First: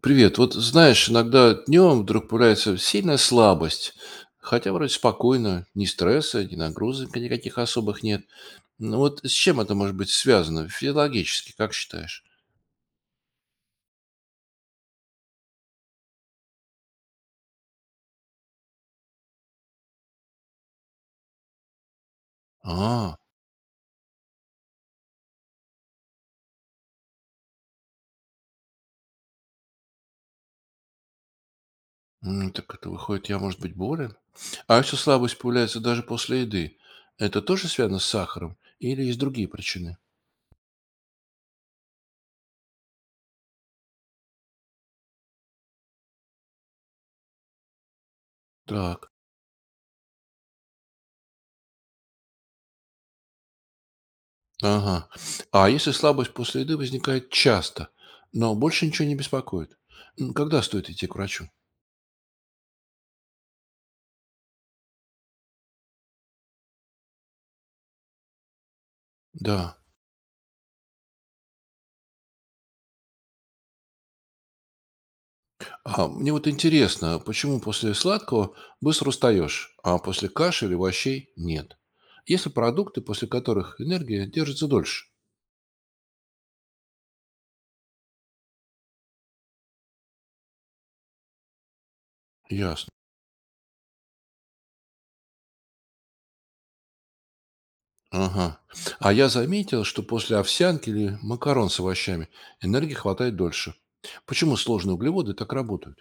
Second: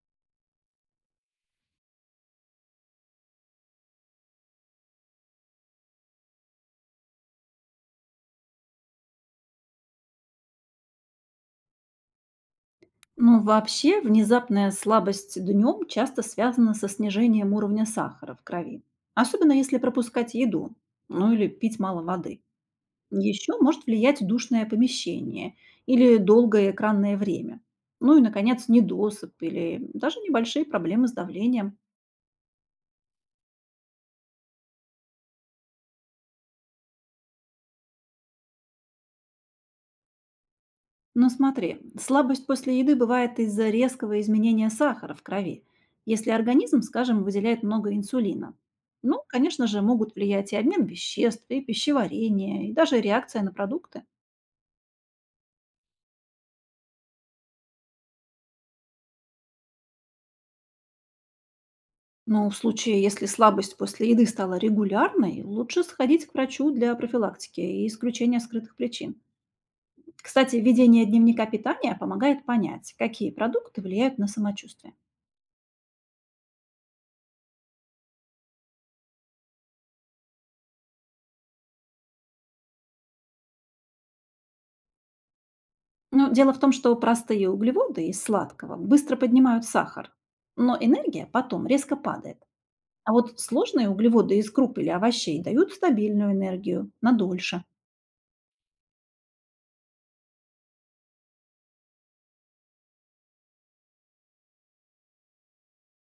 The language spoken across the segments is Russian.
Привет. Вот знаешь, иногда днем вдруг появляется сильная слабость. Хотя вроде спокойно, ни стресса, ни нагрузок никаких особых нет. Ну вот с чем это может быть связано физиологически, как считаешь? Ну, вообще, внезапная слабость днем часто связана со снижением уровня сахара в крови, особенно если пропускать еду, ну или пить мало воды. А, Еще может влиять душное помещение или долгое экранное время. Ну и, наконец, недосып или даже небольшие проблемы с давлением. Так это выходит, я, может быть, болен? А если слабость появляется даже после еды, это тоже связано с сахаром или есть другие причины? Но смотри, слабость после еды бывает из-за резкого изменения сахара в крови, если организм, скажем, выделяет много инсулина. Так, Ну, конечно же, могут влиять и обмен веществ, и пищеварение, и даже реакция на продукты. ага. А если слабость после еды возникает часто, но больше ничего не беспокоит, когда стоит идти к врачу? Но в случае, если слабость после еды стала регулярной, лучше сходить к врачу для профилактики и исключения скрытых причин. Да. Кстати, введение дневника питания помогает понять, какие продукты влияют на самочувствие. А мне вот интересно, почему после сладкого быстро устаешь, а после каши или овощей нет? Есть ли продукты, после которых энергия держится дольше? Ну, дело в том, что простые углеводы из сладкого быстро поднимают сахар, но энергия потом резко падает. Ясно. А вот сложные углеводы из круп или овощей дают стабильную энергию надольше. Ага. А я заметил, что после овсянки или макарон с овощами энергии хватает дольше. Почему сложные углеводы так работают?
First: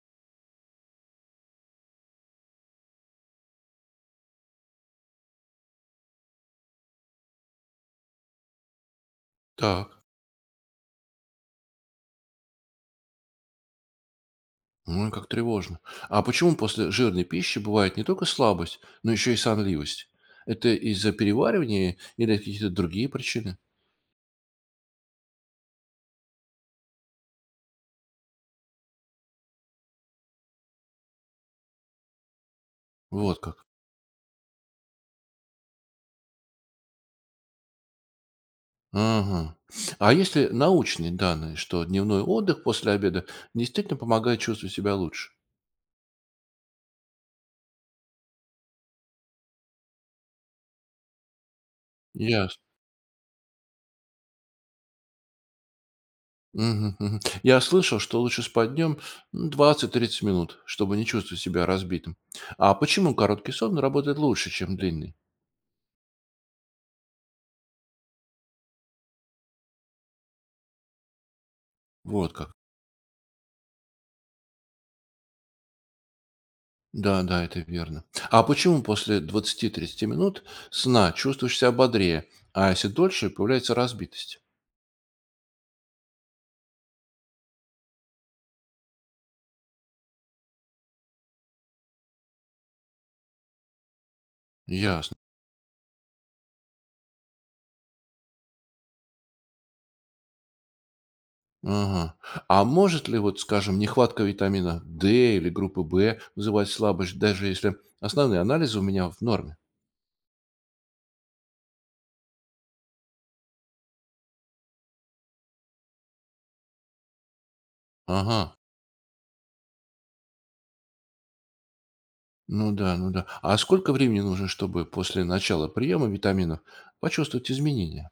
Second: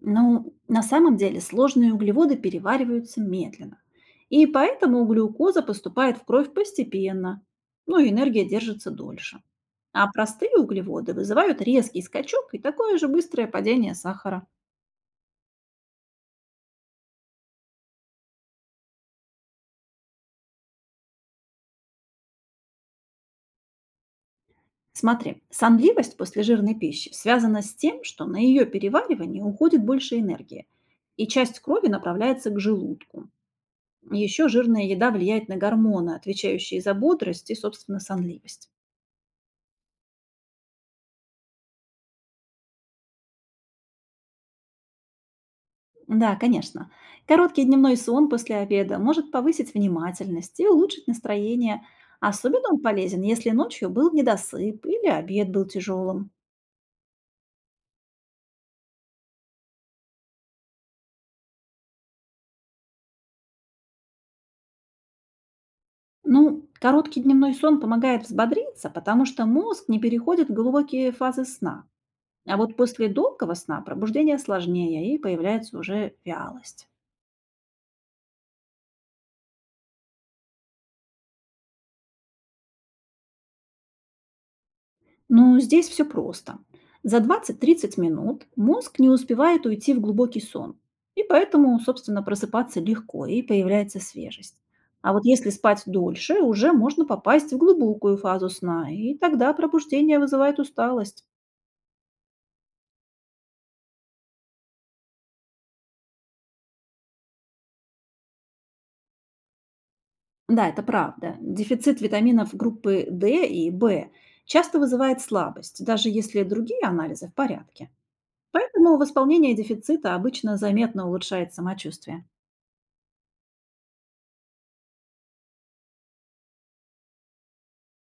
Но на самом деле сложные углеводы перевариваются медленно. И поэтому глюкоза поступает в кровь постепенно, ну и энергия держится дольше. Так. А простые углеводы вызывают резкий скачок и такое же быстрое падение сахара. Ну, как тревожно. А почему после жирной пищи бывает не только слабость, но еще и сонливость? Это из-за переваривания или какие-то другие причины? Смотри, сонливость после жирной пищи связана с тем, что на ее переваривание уходит больше энергии, и часть крови направляется к желудку. Вот как. Еще жирная еда влияет на гормоны, отвечающие за бодрость и, собственно, сонливость. Ага. А если научные данные, что дневной отдых после обеда действительно помогает чувствовать себя лучше? Да, конечно. Короткий дневной сон после обеда может повысить внимательность и улучшить настроение. Ясно. Особенно он полезен, если ночью был недосып или обед был тяжелым. Мгм, мгм. Я слышал, что лучше спать днем 20-30 минут, чтобы не чувствовать себя разбитым. А почему короткий сон работает лучше, чем длинный? Ну, короткий дневной сон помогает взбодриться, потому что мозг не переходит в глубокие фазы сна. Вот как. А вот после долгого сна пробуждение сложнее и появляется уже вялость. Да, да, это верно. А почему после 20-30 минут сна чувствуешь себя бодрее, а если дольше, появляется разбитость? Но здесь все просто. За 20-30 минут мозг не успевает уйти в глубокий сон. И поэтому, собственно, просыпаться легко и появляется свежесть. А Ясно. вот если спать дольше, уже можно попасть в глубокую фазу сна, и тогда пробуждение вызывает усталость. Ага. А может ли, вот, скажем, нехватка витамина D или группы В вызывать слабость, даже если основные анализы у меня в норме? Да, это правда. Дефицит витаминов группы D и B часто вызывает слабость, даже если другие анализы в порядке. Ага. Поэтому восполнение дефицита обычно заметно улучшает самочувствие. Ну да, ну да. А сколько времени нужно, чтобы после начала приема витаминов почувствовать изменения?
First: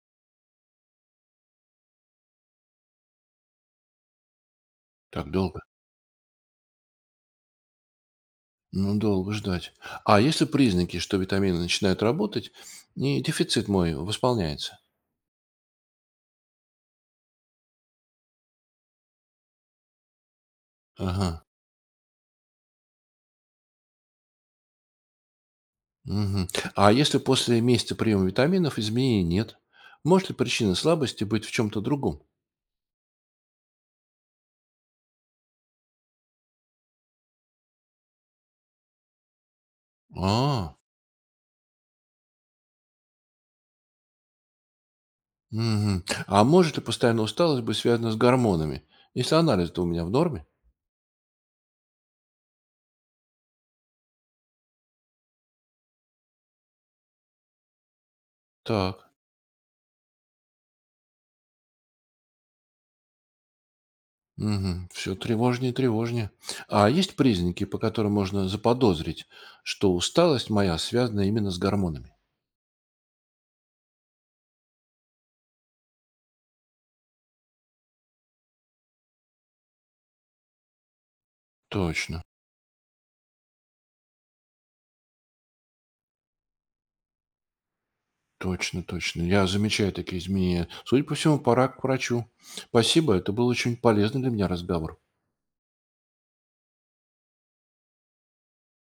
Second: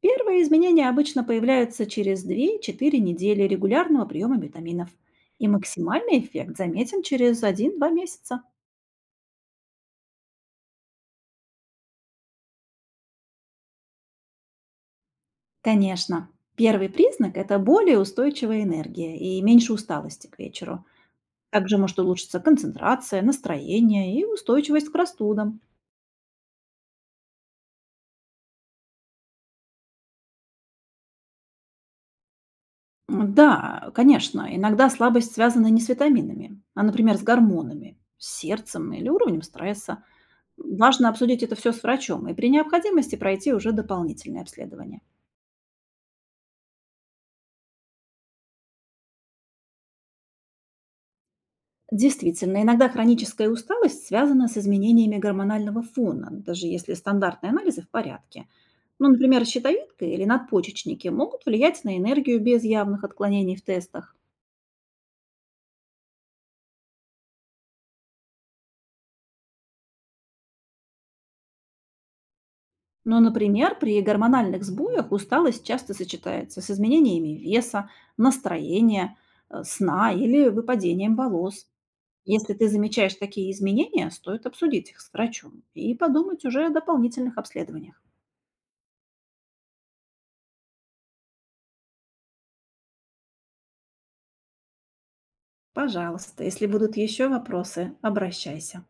Первые изменения обычно появляются через 2-4 недели регулярного приема витаминов. Так И долго? максимальный эффект заметен через 1-2 месяца. Ну, долго ждать. А если признаки, что витамины начинают работать, и дефицит мой восполняется? Конечно, первый признак– это более устойчивая энергия и меньше усталости к вечеру. Ага. Также может улучшиться концентрация, настроение и устойчивость к простудам. Мгм. А если после месяца приема витаминов изменений нет, может ли причина слабости быть в чем-то другом? Да, конечно, иногда слабость связана не с витаминами, а, например, с гормонами, с сердцем или уровнем стресса. А. Важно обсудить это все с врачом и при необходимости пройти уже дополнительное обследование. Мгм. А может ли постоянная усталость быть связана с гормонами? Если анализ-то у меня в норме? Действительно, иногда хроническая усталость связана с изменениями гормонального фона, даже если стандартные анализы в порядке. Ну, Так. например, щитовидка или надпочечники могут влиять на энергию без явных отклонений в тестах. Все тревожнее и тревожнее. А есть признаки, по которым можно заподозрить, что усталость моя связана именно с гормонами? Но, например, при гормональных сбоях усталость часто сочетается с изменениями веса, настроения, сна или выпадением волос. Точно, Если ты замечаешь такие изменения, стоит обсудить их с врачом и подумать уже о дополнительных обследованиях. точно, точно. Я замечаю такие изменения. Судя по всему, пора к врачу. Спасибо, это был очень полезный для меня разговор. Пожалуйста, если будут еще вопросы, обращайся.